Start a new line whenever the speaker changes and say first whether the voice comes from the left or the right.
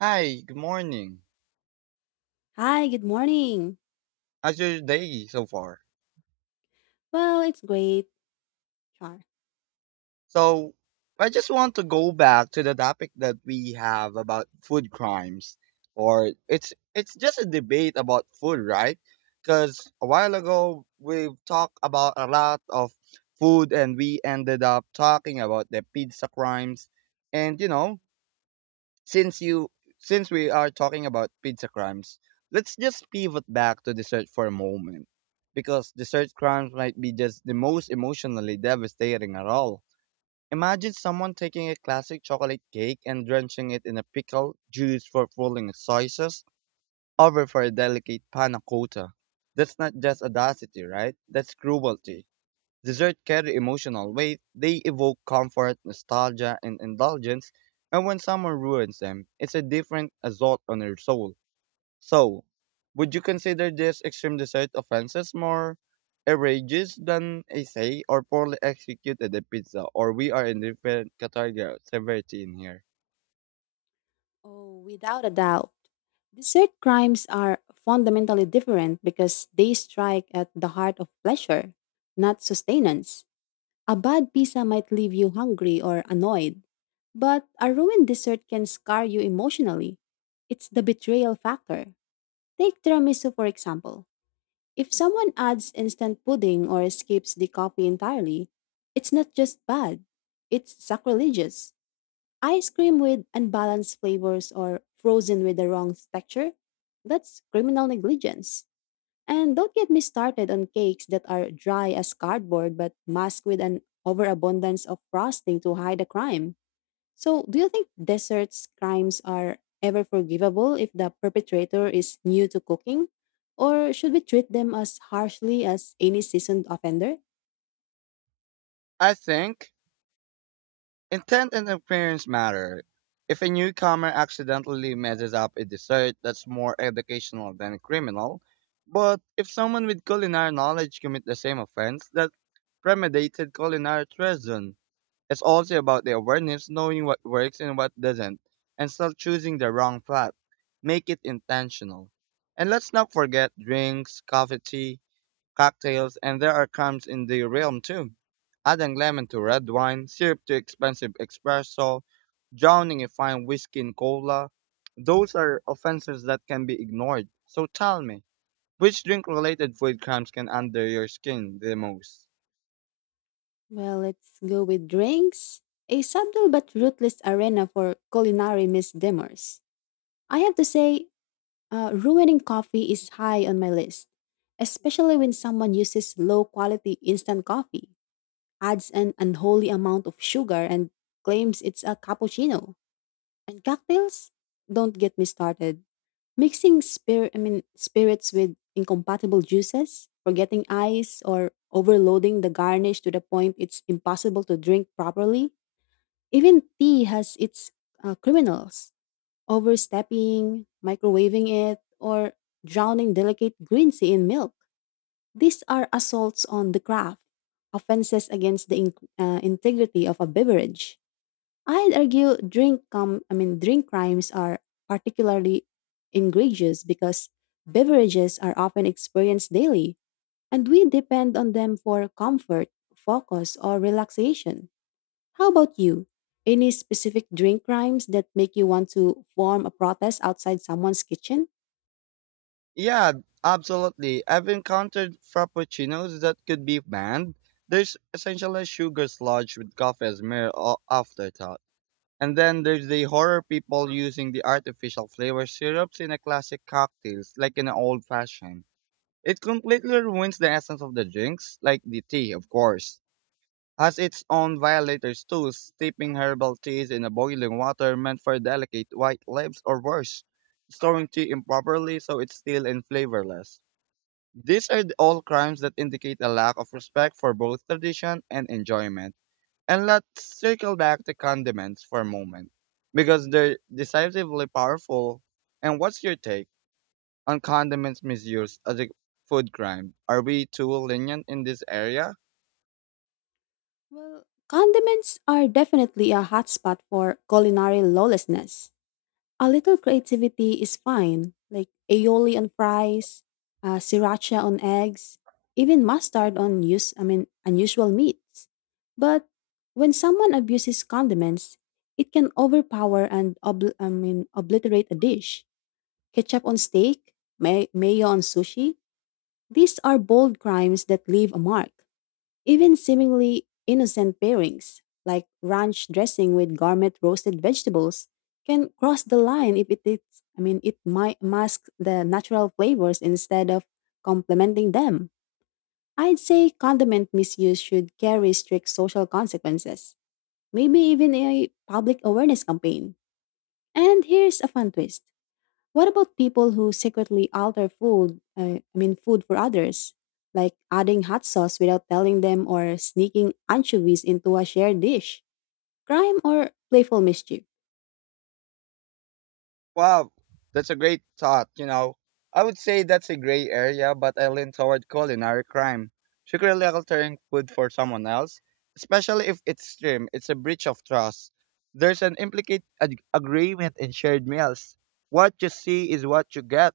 right: Hi, good morning.
left: Hi, good morning.
right: How's your day so far?
left: Well, it's great, Char.
right: So, I just want to go back to the topic that we have about food crimes, or it's just a debate about food, right? Because a while ago we've talked about a lot of food, and we ended up talking about the pizza crimes, and since you since we are talking about pizza crimes, let's just pivot back to dessert for a moment because dessert crimes might be just the most emotionally devastating at all. Imagine someone taking a classic chocolate cake and drenching it in a pickle juice for fooling sauces over for a delicate panna cotta. That's not just audacity, right? That's cruelty. Desserts carry emotional weight, they evoke comfort, nostalgia, and indulgence, and when someone ruins them, it's a different assault on your soul. So, would you consider this extreme dessert offenses more outrageous than a say or poorly executed a pizza, or we are in different category of severity in here?
left: Oh, without a doubt. Dessert crimes are fundamentally different because they strike at the heart of pleasure, not sustenance. A bad pizza might leave you hungry or annoyed, but a ruined dessert can scar you emotionally. It's the betrayal factor. Take tiramisu, for example. If someone adds instant pudding or skips the coffee entirely, it's not just bad, it's sacrilegious. Ice cream with unbalanced flavors or frozen with the wrong texture? That's criminal negligence. And don't get me started on cakes that are dry as cardboard but masked with an overabundance of frosting to hide the crime. So, do you think desserts crimes are ever forgivable if the perpetrator is new to cooking? Or should we treat them as harshly as any seasoned offender?
right: I think Intent and appearance matter. If a newcomer accidentally messes up a dessert, that's more educational than criminal. But if someone with culinary knowledge commit the same offense, that's premeditated culinary treason. It's also about the awareness, knowing what works and what doesn't, and still choosing the wrong path. Make it intentional. And let's not forget drinks, coffee, tea cocktails, and there are crumbs in the realm too. Adding lemon to red wine, syrup to expensive espresso, drowning a fine whiskey in cola. Those are offenses that can be ignored. So tell me, which drink related food crumbs can under your skin the most?
left: Well, let's go with drinks. A subtle but ruthless arena for culinary misdemeanors. I have to say, ruining coffee is high on my list, especially when someone uses low quality instant coffee, adds an unholy amount of sugar, and claims it's a cappuccino. And cocktails? Don't get me started. Mixing spirits with incompatible juices, forgetting ice, or overloading the garnish to the point it's impossible to drink properly. Even tea has its criminals: overstepping, microwaving it, or drowning delicate green tea in milk. These are assaults on the craft, offenses against the integrity of a beverage. I'd argue drink com I mean drink crimes are particularly egregious because beverages are often experienced daily and we depend on them for comfort, focus, or relaxation. How about you? Any specific drink crimes that make you want to form a protest outside someone's kitchen?
right: Yeah, absolutely. I've encountered frappuccinos that could be banned. There's essentially sugar sludge with coffee as mere afterthought. And then there's the horror people using the artificial flavor syrups in a classic cocktails, like in an old fashioned. It completely ruins the essence of the drinks, like the tea, of course. Has its own violators too, steeping herbal teas in a boiling water meant for delicate white lips or worse, storing tea improperly so it's still and flavorless. All crimes that indicate a lack of respect for both tradition and enjoyment. And let's circle back to condiments for a moment because they're decisively powerful. And what's your take on condiments misuse as a food crime? Are we too lenient in this area?
left: Well, condiments are definitely a hotspot for culinary lawlessness. A little creativity is fine, like aioli on fries, sriracha on eggs, even mustard on unusual meats. But when someone abuses condiments, it can overpower and obliterate a dish. Ketchup on steak, mayo on sushi. These are bold crimes that leave a mark. Even seemingly innocent pairings, like ranch dressing with gourmet roasted vegetables, can cross the line if it is, I mean, it might mask the natural flavors instead of complementing them. I'd say condiment misuse should carry strict social consequences, maybe even a public awareness campaign. And here's a fun twist, what about people who secretly alter food for others, like adding hot sauce without telling them or sneaking anchovies into a shared dish? Crime or playful mischief?
right: Wow, that's a great thought. You know, I would say that's a gray area, but I lean toward culinary crime. Secretly altering food for someone else, especially if it's extreme, it's a breach of trust. There's an implicit agreement in shared meals. What you see is what you get.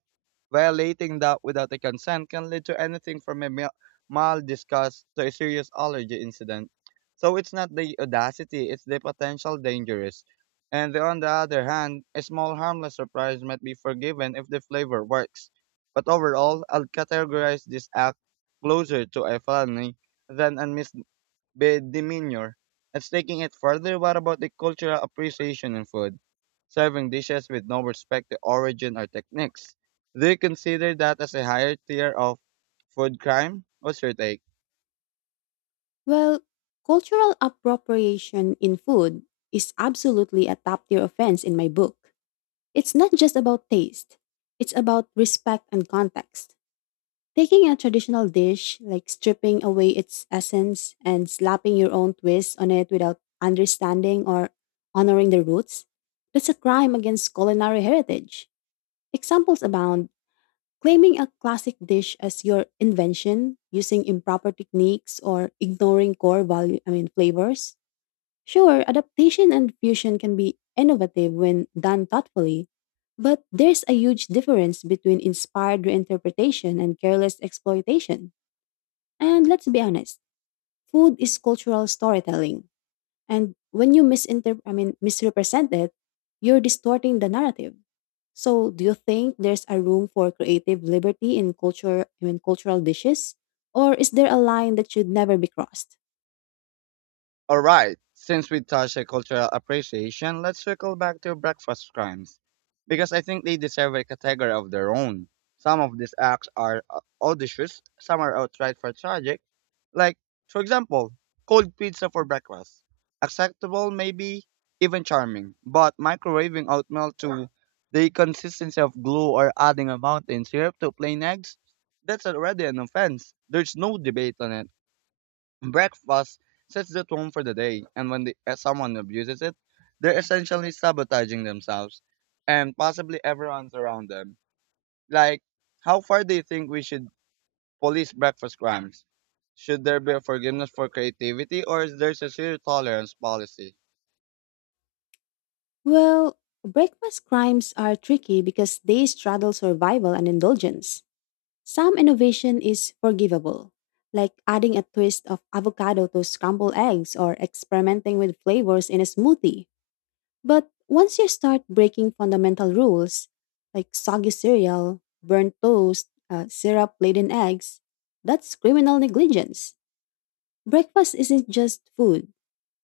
right: Violating that without a consent can lead to anything from a mild disgust to a serious allergy incident. So it's not the audacity, it's the potential dangerous. And on the other hand, a small harmless surprise might be forgiven if the flavor works. But overall, I'll categorize this act closer to a felony than a misdemeanor. It's taking it further, what about the cultural appreciation in food? Serving dishes with no respect to origin or techniques. Do you consider that as a higher tier of food crime? What's your take?
left: Well, cultural appropriation in food is absolutely a top tier offense in my book. It's not just about taste, it's about respect and context. Taking a traditional dish, like stripping away its essence and slapping your own twist on it without understanding or honoring the roots, that's a crime against culinary heritage. Examples abound. Claiming a classic dish as your invention, using improper techniques or ignoring core value, I mean flavors. Sure, adaptation and fusion can be innovative when done thoughtfully, but there's a huge difference between inspired reinterpretation and careless exploitation. And let's be honest, food is cultural storytelling. And when you misrepresent it, you're distorting the narrative. So, do you think there's a room for creative liberty in cultural dishes? Or is there a line that should never be crossed?
right: All right, since we touched on cultural appreciation, let's circle back to breakfast crimes because I think they deserve a category of their own. Some of these acts are audacious, some are outright for tragic. Like, for example, cold pizza for breakfast. Acceptable, maybe even charming, but microwaving oatmeal to the consistency of glue or adding a mountain syrup to plain eggs, that's already an offense. There's no debate on it. Breakfast sets the tone for the day, and when someone abuses it, they're essentially sabotaging themselves and possibly everyone's around them. Like, how far do you think we should police breakfast crimes? Should there be a forgiveness for creativity, or is there a zero tolerance policy?
left: Well, breakfast crimes are tricky because they straddle survival and indulgence. Some innovation is forgivable, like adding a twist of avocado to scrambled eggs or experimenting with flavors in a smoothie. But once you start breaking fundamental rules, like soggy cereal, burnt toast, syrup laden eggs, that's criminal negligence. Breakfast isn't just food,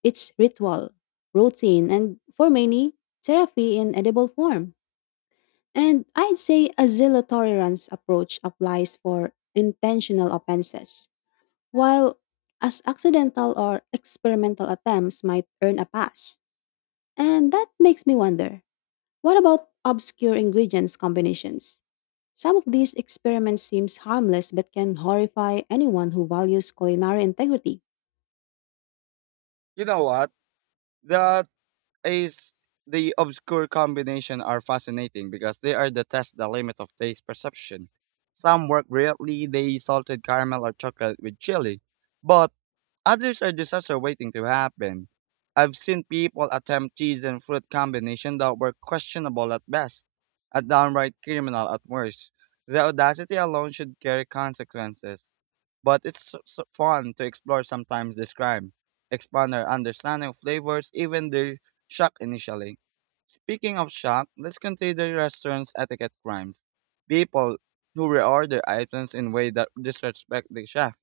left: it's ritual, routine, and for many, therapy in edible form. And I'd say a zero tolerance approach applies for intentional offenses, while as accidental or experimental attempts might earn a pass. And that makes me wonder, what about obscure ingredients combinations? Some of these experiments seems harmless but can horrify anyone who values culinary integrity.
right: You know what? That is The obscure combination are fascinating because they are the test the limit of taste perception. Some work brilliantly, they salted caramel or chocolate with chili, but others are disaster waiting to happen. I've seen people attempt cheese and fruit combinations that were questionable at best, a downright criminal at worst. The audacity alone should carry consequences. But it's fun to explore sometimes this crime, expand our understanding of flavors, even their shock initially. Speaking of shock, let's consider restaurants' etiquette crimes. People who reorder items in way that disrespect the chef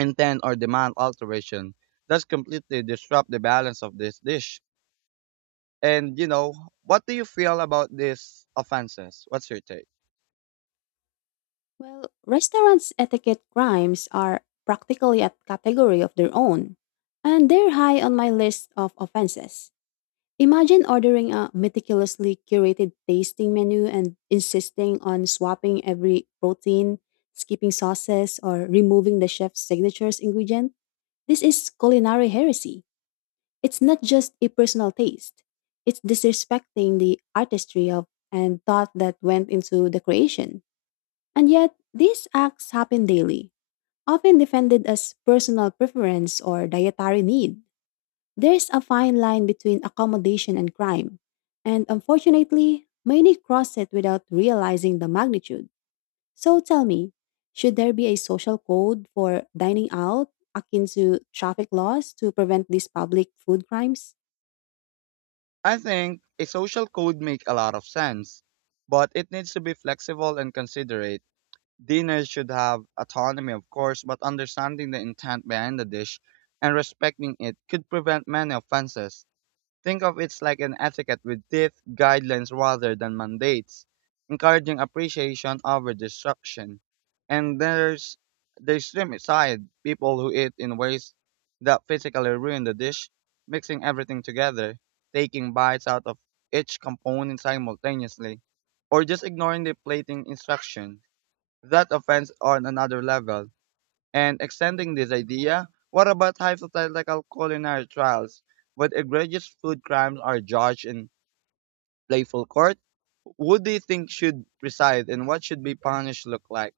right: intent or demand alteration. That's completely disrupt the balance of this dish. And you know, what do you feel about these offenses? What's your take?
left: Well, restaurants' etiquette crimes are practically a category of their own, and they're high on my list of offenses. Imagine ordering a meticulously curated tasting menu and insisting on swapping every protein, skipping sauces, or removing the chef's signatures ingredient. This is culinary heresy. It's not just a personal taste. It's disrespecting the artistry of and thought that went into the creation. And yet, these acts happen daily, often defended as personal preference or dietary need. There's a fine line between accommodation and crime, and unfortunately, many cross it without realizing the magnitude. So tell me, should there be a social code for dining out akin to traffic laws to prevent these public food crimes?
right: I think a social code make a lot of sense, but it needs to be flexible and considerate. Dinners should have autonomy, of course, but understanding the intent behind the dish and respecting it could prevent many offenses. Think of it like an etiquette with teeth, guidelines rather than mandates, encouraging appreciation over destruction. And there's the extreme side, people who eat in ways that physically ruin the dish, mixing everything together, taking bites out of each component simultaneously, or just ignoring the plating instruction. That offends on another level and extending this idea, what about hypothetical culinary trials where egregious food crimes are judged in playful court? Who do you think should preside and what should be punished look like?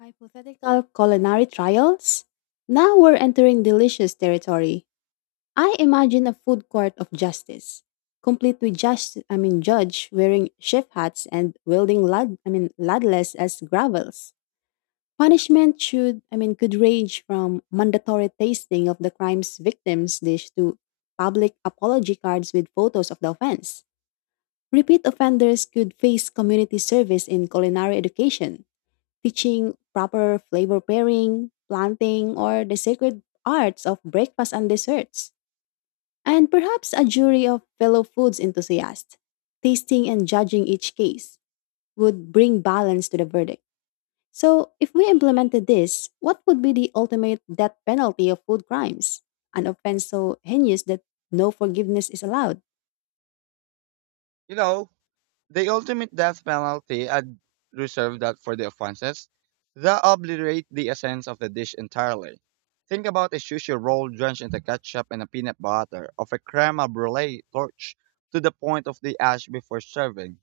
left: Hypothetical culinary trials? Now we're entering delicious territory. I imagine a food court of justice, complete with just I mean judge wearing chef hats and wielding ladles as gravels. Punishment should I mean could range from mandatory tasting of the crime's victims dish to public apology cards with photos of the offense. Repeat offenders could face community service in culinary education, teaching proper flavor pairing, planting, or the sacred arts of breakfast and desserts, and perhaps a jury of fellow foods enthusiasts, tasting and judging each case, would bring balance to the verdict. So, if we implemented this, what would be the ultimate death penalty of food crimes? An offense so heinous that no forgiveness is allowed.
right: You know, the ultimate death penalty, I'd reserve that for the offenses that obliterate the essence of the dish entirely. Think about a sushi roll drenched in the ketchup and a peanut butter of a creme brulee torch to the point of the ash before serving.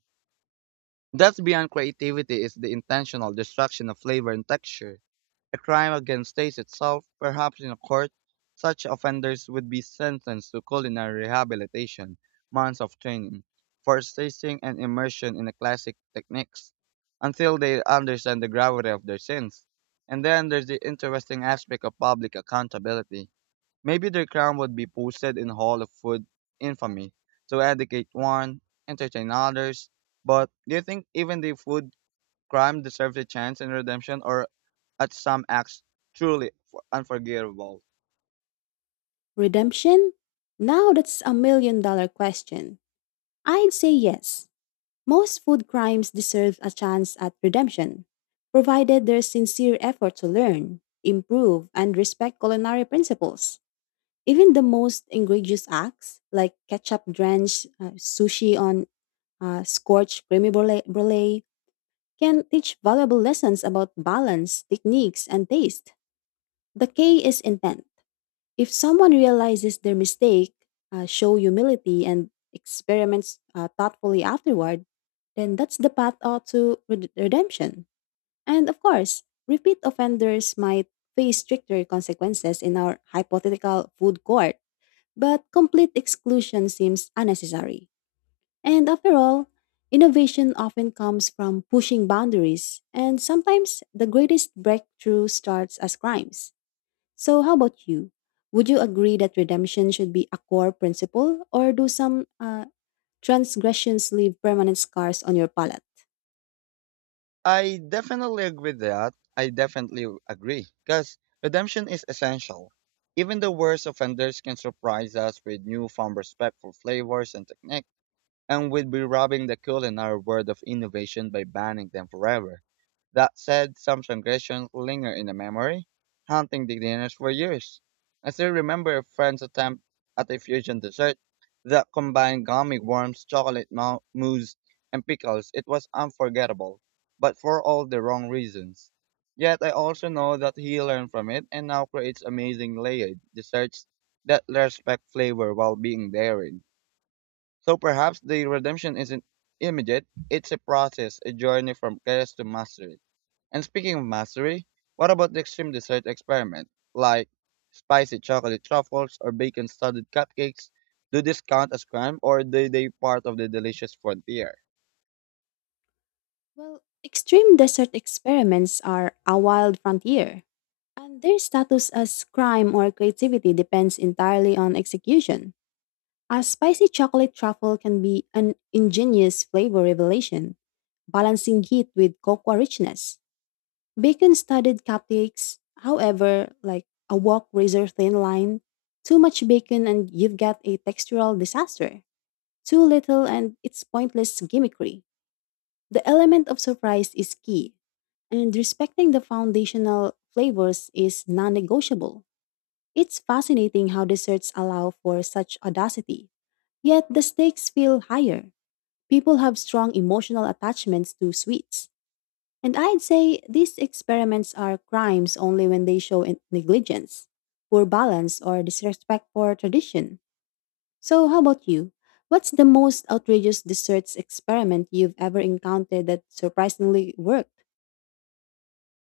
right: That's beyond creativity is the intentional destruction of flavor and texture, a crime against taste itself. Perhaps in a court, such offenders would be sentenced to culinary rehabilitation, months of training, forced tasting, and immersion in the classic techniques until they understand the gravity of their sins. And then there's the interesting aspect of public accountability. Maybe their crown would be posted in Hall of Food infamy to educate one, entertain others. But do you think even the food crime deserves a chance in redemption or at some acts truly unforgivable?
left: Redemption? Now that's a million dollar question. I'd say yes, most food crimes deserve a chance at redemption, provided there's sincere effort to learn, improve, and respect culinary principles. Even the most egregious acts, like ketchup drenched sushi on scorched creamy brulee, can teach valuable lessons about balance, techniques, and taste. The K is intent. If someone realizes their mistake, show humility, and experiments thoughtfully afterward, then that's the path out to redemption. And of course, repeat offenders might face stricter consequences in our hypothetical food court, but complete exclusion seems unnecessary. And after all, innovation often comes from pushing boundaries, and sometimes the greatest breakthrough starts as crimes. So, how about you? Would you agree that redemption should be a core principle, or do some transgressions leave permanent scars on your palate?
right: I definitely agree with that. I definitely agree. Because redemption is essential. Even the worst offenders can surprise us with newfound respect for flavors and techniques, and we'd be robbing the culinary world of innovation by banning them forever. That said, some transgressions linger in the memory, haunting the dinners for years. I still remember a friend's attempt at a fusion dessert that combined gummy worms, chocolate mousse, and pickles. It was unforgettable, but for all the wrong reasons. Yet I also know that he learned from it and now creates amazing layered desserts that respect flavor while being daring. So perhaps the redemption isn't immediate, it's a process, a journey from chaos to mastery. And speaking of mastery, what about the extreme dessert experiment? Like spicy chocolate truffles or bacon studded cupcakes? Do these count as crime or do they part of the delicious frontier?
left: Well, extreme desert experiments are a wild frontier, and their status as crime or creativity depends entirely on execution. A spicy chocolate truffle can be an ingenious flavor revelation, balancing heat with cocoa richness. Bacon studded cupcakes, however, like a walk razor thin line. Too much bacon and you've got a textural disaster. Too little and it's pointless gimmickry. The element of surprise is key, and respecting the foundational flavors is non negotiable. It's fascinating how desserts allow for such audacity. Yet the stakes feel higher. People have strong emotional attachments to sweets, and I'd say these experiments are crimes only when they show negligence, poor balance, or disrespect for tradition. So, how about you? What's the most outrageous desserts experiment you've ever encountered that surprisingly worked?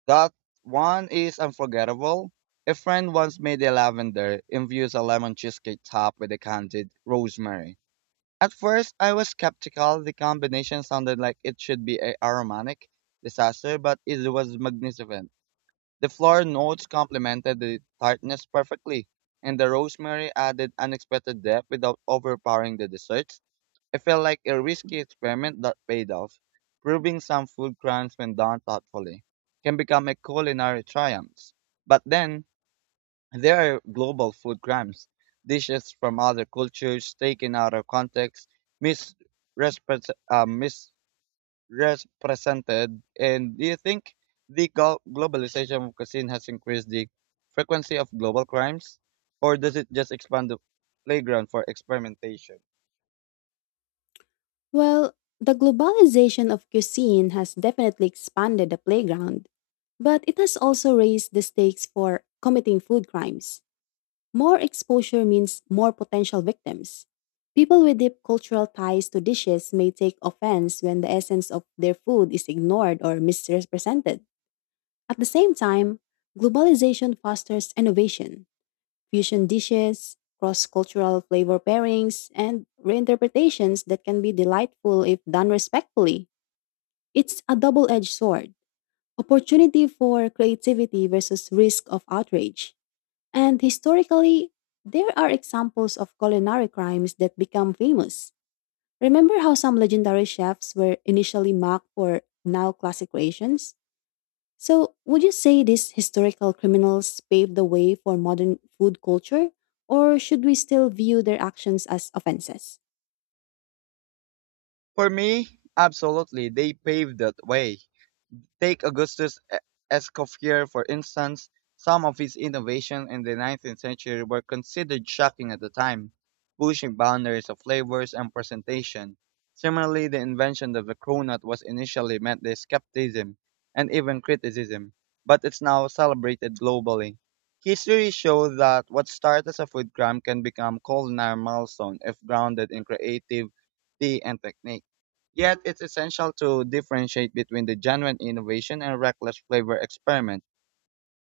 right: That one is unforgettable. A friend once made a lavender infused a lemon cheesecake topped with a candied rosemary. At first, I was skeptical. The combination sounded like it should be a aromatic disaster, but it was magnificent. The floral notes complemented the tartness perfectly, and the rosemary added unexpected depth without overpowering the desserts. It felt like a risky experiment that paid off, proving some food crimes when done thoughtfully can become a culinary triumph. But then, there are global food crimes, dishes from other cultures taken out of context, misrepres- uh, misrepresented. And do you think the globalization of cuisine has increased the frequency of global crimes, or does it just expand the playground for experimentation?
left: Well, the globalization of cuisine has definitely expanded the playground, but it has also raised the stakes for committing food crimes. More exposure means more potential victims. People with deep cultural ties to dishes may take offense when the essence of their food is ignored or misrepresented. At the same time, globalization fosters innovation. Fusion dishes, cross cultural flavor pairings, and reinterpretations that can be delightful if done respectfully. It's a double edged sword, opportunity for creativity versus risk of outrage. And historically, there are examples of culinary crimes that become famous. Remember how some legendary chefs were initially mocked for now classic creations? So, would you say these historical criminals paved the way for modern food culture, or should we still view their actions as offenses?
right: For me, absolutely, they paved that way. Take Augustus Escoffier, for instance. Some of his innovations in the 19th century were considered shocking at the time, pushing boundaries of flavors and presentation. Similarly, the invention of the cronut was initially met with skepticism and even criticism, but it's now celebrated globally. History shows that what started as a food crime can become culinary milestone if grounded in creativity and technique. Yet, it's essential to differentiate between the genuine innovation and reckless flavor experiment.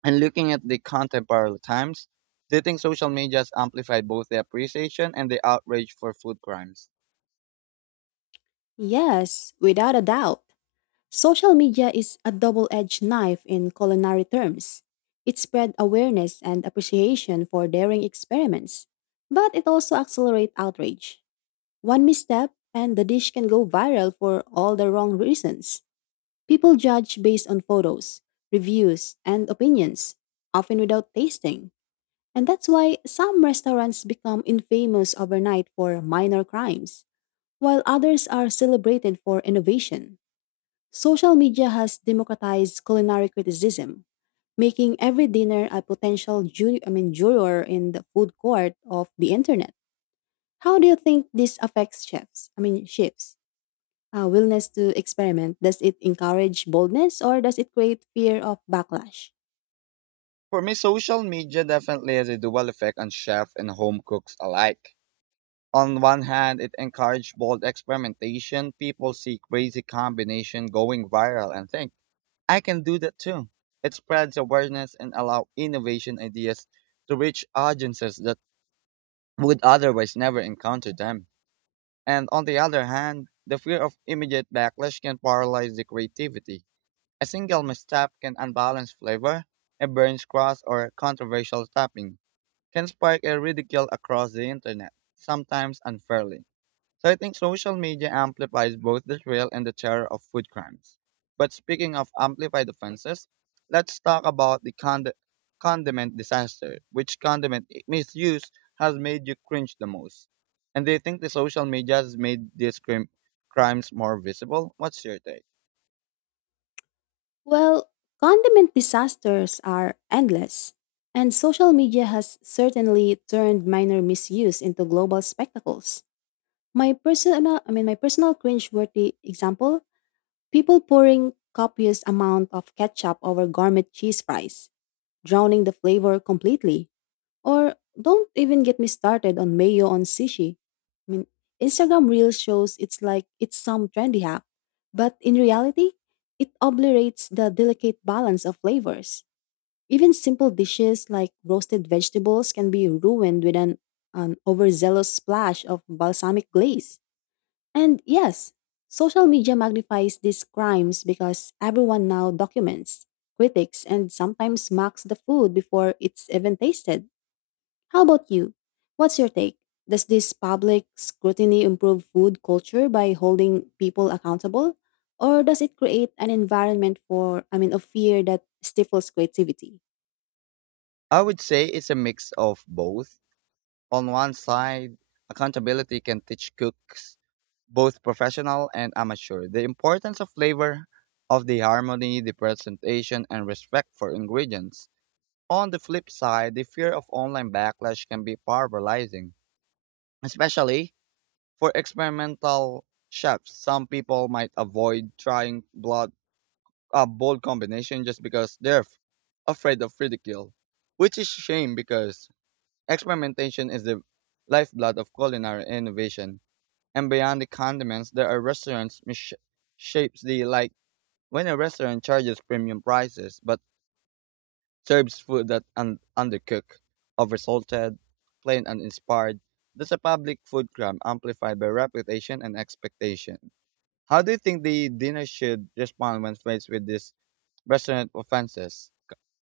right: And looking at the contemporary times, do you think social media has amplified both the appreciation and the outrage for food crimes?
left: Yes, without a doubt. Social media is a double edged knife in culinary terms. It spread awareness and appreciation for daring experiments, but it also accelerates outrage. One misstep, and the dish can go viral for all the wrong reasons. People judge based on photos, reviews, and opinions, often without tasting. And that's why some restaurants become infamous overnight for minor crimes, while others are celebrated for innovation. Social media has democratized culinary criticism, making every dinner a potential juror in the food court of the internet. How do you think this affects chefs' willingness to experiment. Does it encourage boldness or does it create fear of backlash?
right: For me, social media definitely has a dual effect on chefs and home cooks alike. On one hand, it encouraged bold experimentation. People see crazy combination going viral and think, I can do that too. It spreads awareness and allow innovation ideas to reach audiences that would otherwise never encounter them. And on the other hand, the fear of immediate backlash can paralyze the creativity. A single misstep can unbalance flavor, a burns cross or controversial topping can spark a ridicule across the internet, sometimes unfairly. So I think social media amplifies both the thrill and the terror of food crimes. But speaking of amplified offenses, let's talk about the condiment disaster. Which condiment misuse has made you cringe the most? And do you think the social media has made these crimes more visible? What's your take?
left: Well, condiment disasters are endless, and social media has certainly turned minor misuse into global spectacles. My personal cringe-worthy example: people pouring copious amount of ketchup over gourmet cheese fries, drowning the flavor completely. Or don't even get me started on mayo on sushi. I mean, Instagram Reels shows it's like it's some trendy hack, but in reality, it obliterates the delicate balance of flavors. Even simple dishes like roasted vegetables can be ruined with an overzealous splash of balsamic glaze. And yes, social media magnifies these crimes because everyone now documents, critics, and sometimes mocks the food before it's even tasted. How about you? What's your take? Does this public scrutiny improve food culture by holding people accountable? Or does it create an environment for, of fear that stifles creativity?
right: I would say it's a mix of both. On one side, accountability can teach cooks, both professional and amateur, the importance of flavor, of the harmony, the presentation, and respect for ingredients. On the flip side, the fear of online backlash can be paralyzing, especially for experimental chefs. Some people might avoid trying blood a bold combination just because they're afraid of ridicule, which is a shame because experimentation is the lifeblood of culinary innovation. And beyond the condiments, there are restaurants shapes the like when a restaurant charges premium prices but serves food that undercooked, oversalted, plain and inspired. That's a public food crime amplified by reputation and expectation. How do you think the dinner should respond when faced with these restaurant offenses?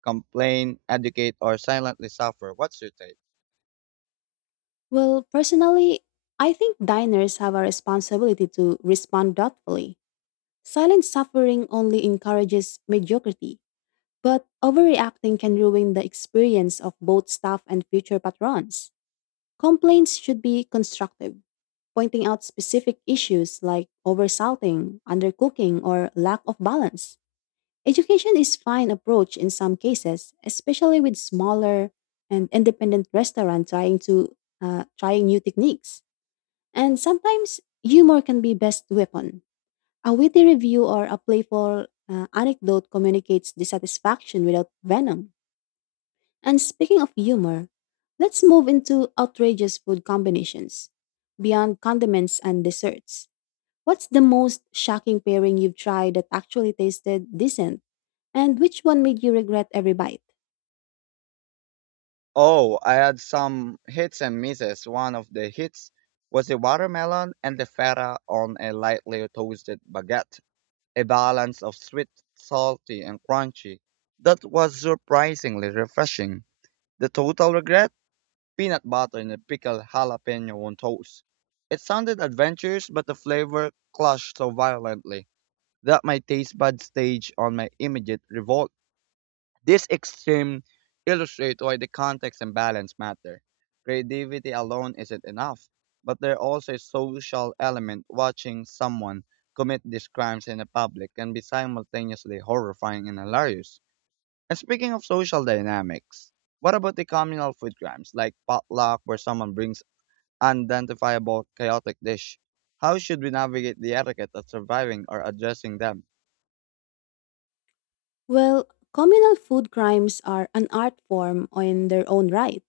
right: Complain, educate, or silently suffer? What's your take?
left: Well, personally, I think diners have a responsibility to respond thoughtfully. Silent suffering only encourages mediocrity, but overreacting can ruin the experience of both staff and future patrons. Complaints should be constructive, pointing out specific issues like oversalting, undercooking, or lack of balance. Education is fine approach in some cases, especially with smaller and independent restaurants trying to trying new techniques. And sometimes humor can be best weapon, a witty review or a playful anecdote communicates dissatisfaction without venom. And speaking of humor, let's move into outrageous food combinations. Beyond condiments and desserts, what's the most shocking pairing you've tried that actually tasted decent? And which one made you regret every bite?
right: Oh, I had some hits and misses. One of the hits was a watermelon and the feta on a lightly toasted baguette, a balance of sweet, salty, and crunchy. That was surprisingly refreshing. The total regret? Peanut butter and a pickled jalapeno on toast. It sounded adventurous, but the flavor clashed so violently that my taste bud staged on my immediate revolt. This extreme illustrates why the context and balance matter. Creativity alone isn't enough, but there also is social element. Watching someone commit these crimes in the public can be simultaneously horrifying and hilarious. And speaking of social dynamics, what about the communal food crimes like potluck where someone brings unidentifiable chaotic dish? How should we navigate the etiquette of surviving or addressing them?
left: Well, communal food crimes are an art form in their own right.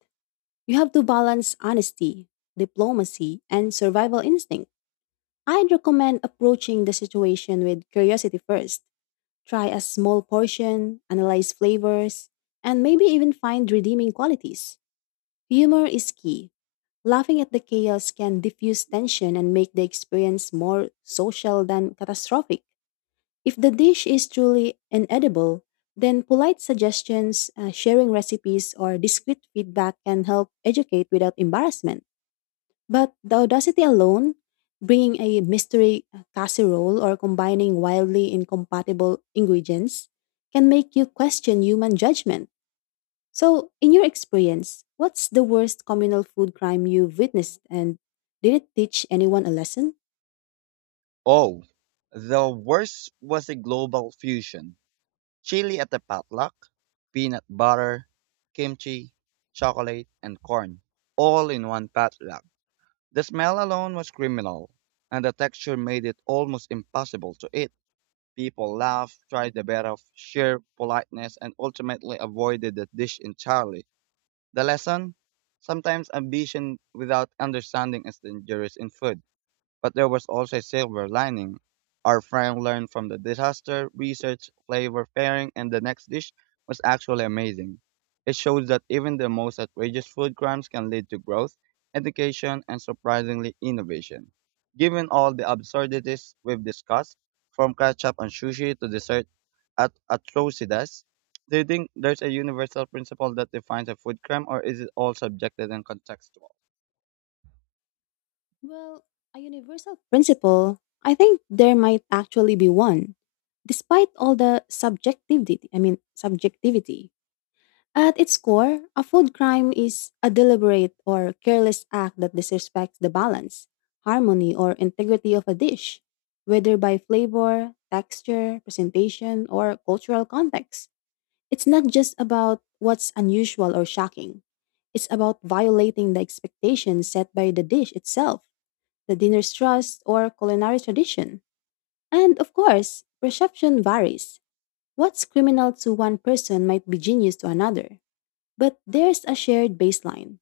left: You have to balance honesty, diplomacy, and survival instinct. I'd recommend approaching the situation with curiosity first. Try a small portion, analyze flavors, and maybe even find redeeming qualities. Humor is key. Laughing at the chaos can diffuse tension and make the experience more social than catastrophic. If the dish is truly inedible, then polite suggestions, sharing recipes, or discreet feedback can help educate without embarrassment. But the audacity alone, bringing a mystery casserole or combining wildly incompatible ingredients, can make you question human judgment. So, in your experience, what's the worst communal food crime you've witnessed, and did it teach anyone a lesson?
right: Oh, the worst was a global fusion chili at the potluck: peanut butter, kimchi, chocolate, and corn, all in one potluck. The smell alone was criminal, and the texture made it almost impossible to eat. People laughed, tried the best of sheer politeness, and ultimately avoided the dish entirely. The lesson? Sometimes ambition without understanding is dangerous in food. But there was also a silver lining. Our friend learned from the disaster, research, flavor pairing, and the next dish was actually amazing. It shows that even the most outrageous food crimes can lead to growth, education, and surprisingly innovation. Given all the absurdities we've discussed, from ketchup and sushi to dessert at atrocities, do you think there's a universal principle that defines a food crime, or is it all subjective and contextual?
left: Well, a universal principle, I think there might actually be one. Despite all the subjectivity, at its core, a food crime is a deliberate or careless act that disrespects the balance, harmony, or integrity of a dish, whether by flavor, texture, presentation, or cultural context. It's not just about what's unusual or shocking. It's about violating the expectations set by the dish itself, the dinner's trust, or culinary tradition. And of course, perception varies. What's criminal to one person might be genius to another. But there's a shared baseline.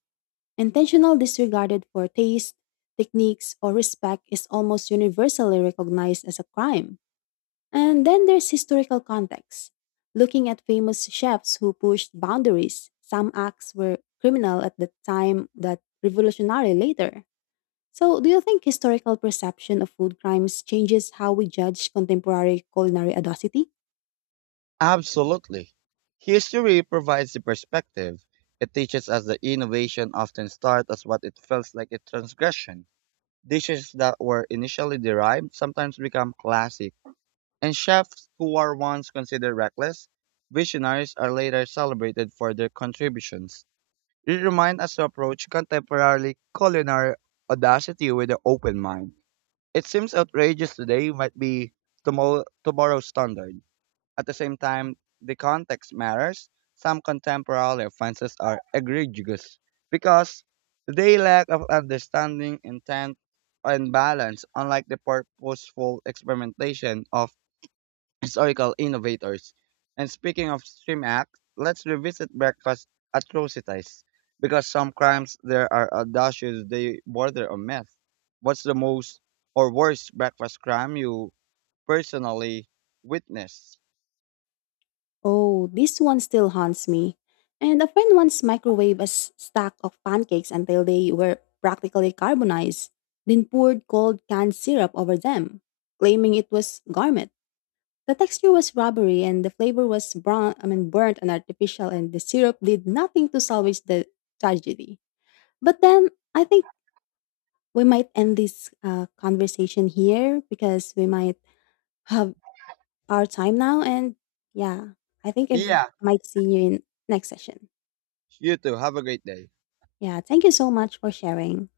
left: Intentional disregarded for taste, techniques, or respect is almost universally recognized as a crime. And then there's historical context. Looking at famous chefs who pushed boundaries, some acts were criminal at the time that revolutionary later. So, do you think historical perception of food crimes changes how we judge contemporary culinary audacity?
right: Absolutely. History provides the perspective. It teaches us that innovation often starts as what it feels like a transgression. Dishes that were initially derived sometimes become classic, and chefs who were once considered reckless, visionaries are later celebrated for their contributions. It reminds us to approach contemporary culinary audacity with an open mind. It seems outrageous today might be tomorrow's standard. At the same time, the context matters. Some contemporary offenses are egregious because they lack of understanding, intent, and balance, unlike the purposeful experimentation of historical innovators. And speaking of Stream Act, let's revisit breakfast atrocities because some crimes there are audacious, they border on myth. What's the most or worst breakfast crime you personally witnessed?
left: Oh, this one still haunts me. And a friend once microwaved a stack of pancakes until they were practically carbonized, then poured cold canned syrup over them, claiming it was garment. The texture was rubbery and the flavor was brown, burnt and artificial, and the syrup did nothing to salvage the tragedy. But then I think we might end this conversation here because we might have our time now. And yeah, I think if
right: Yeah.
left: I might see you in next session.
right: You too. Have a great day.
left: Yeah, thank you so much for sharing.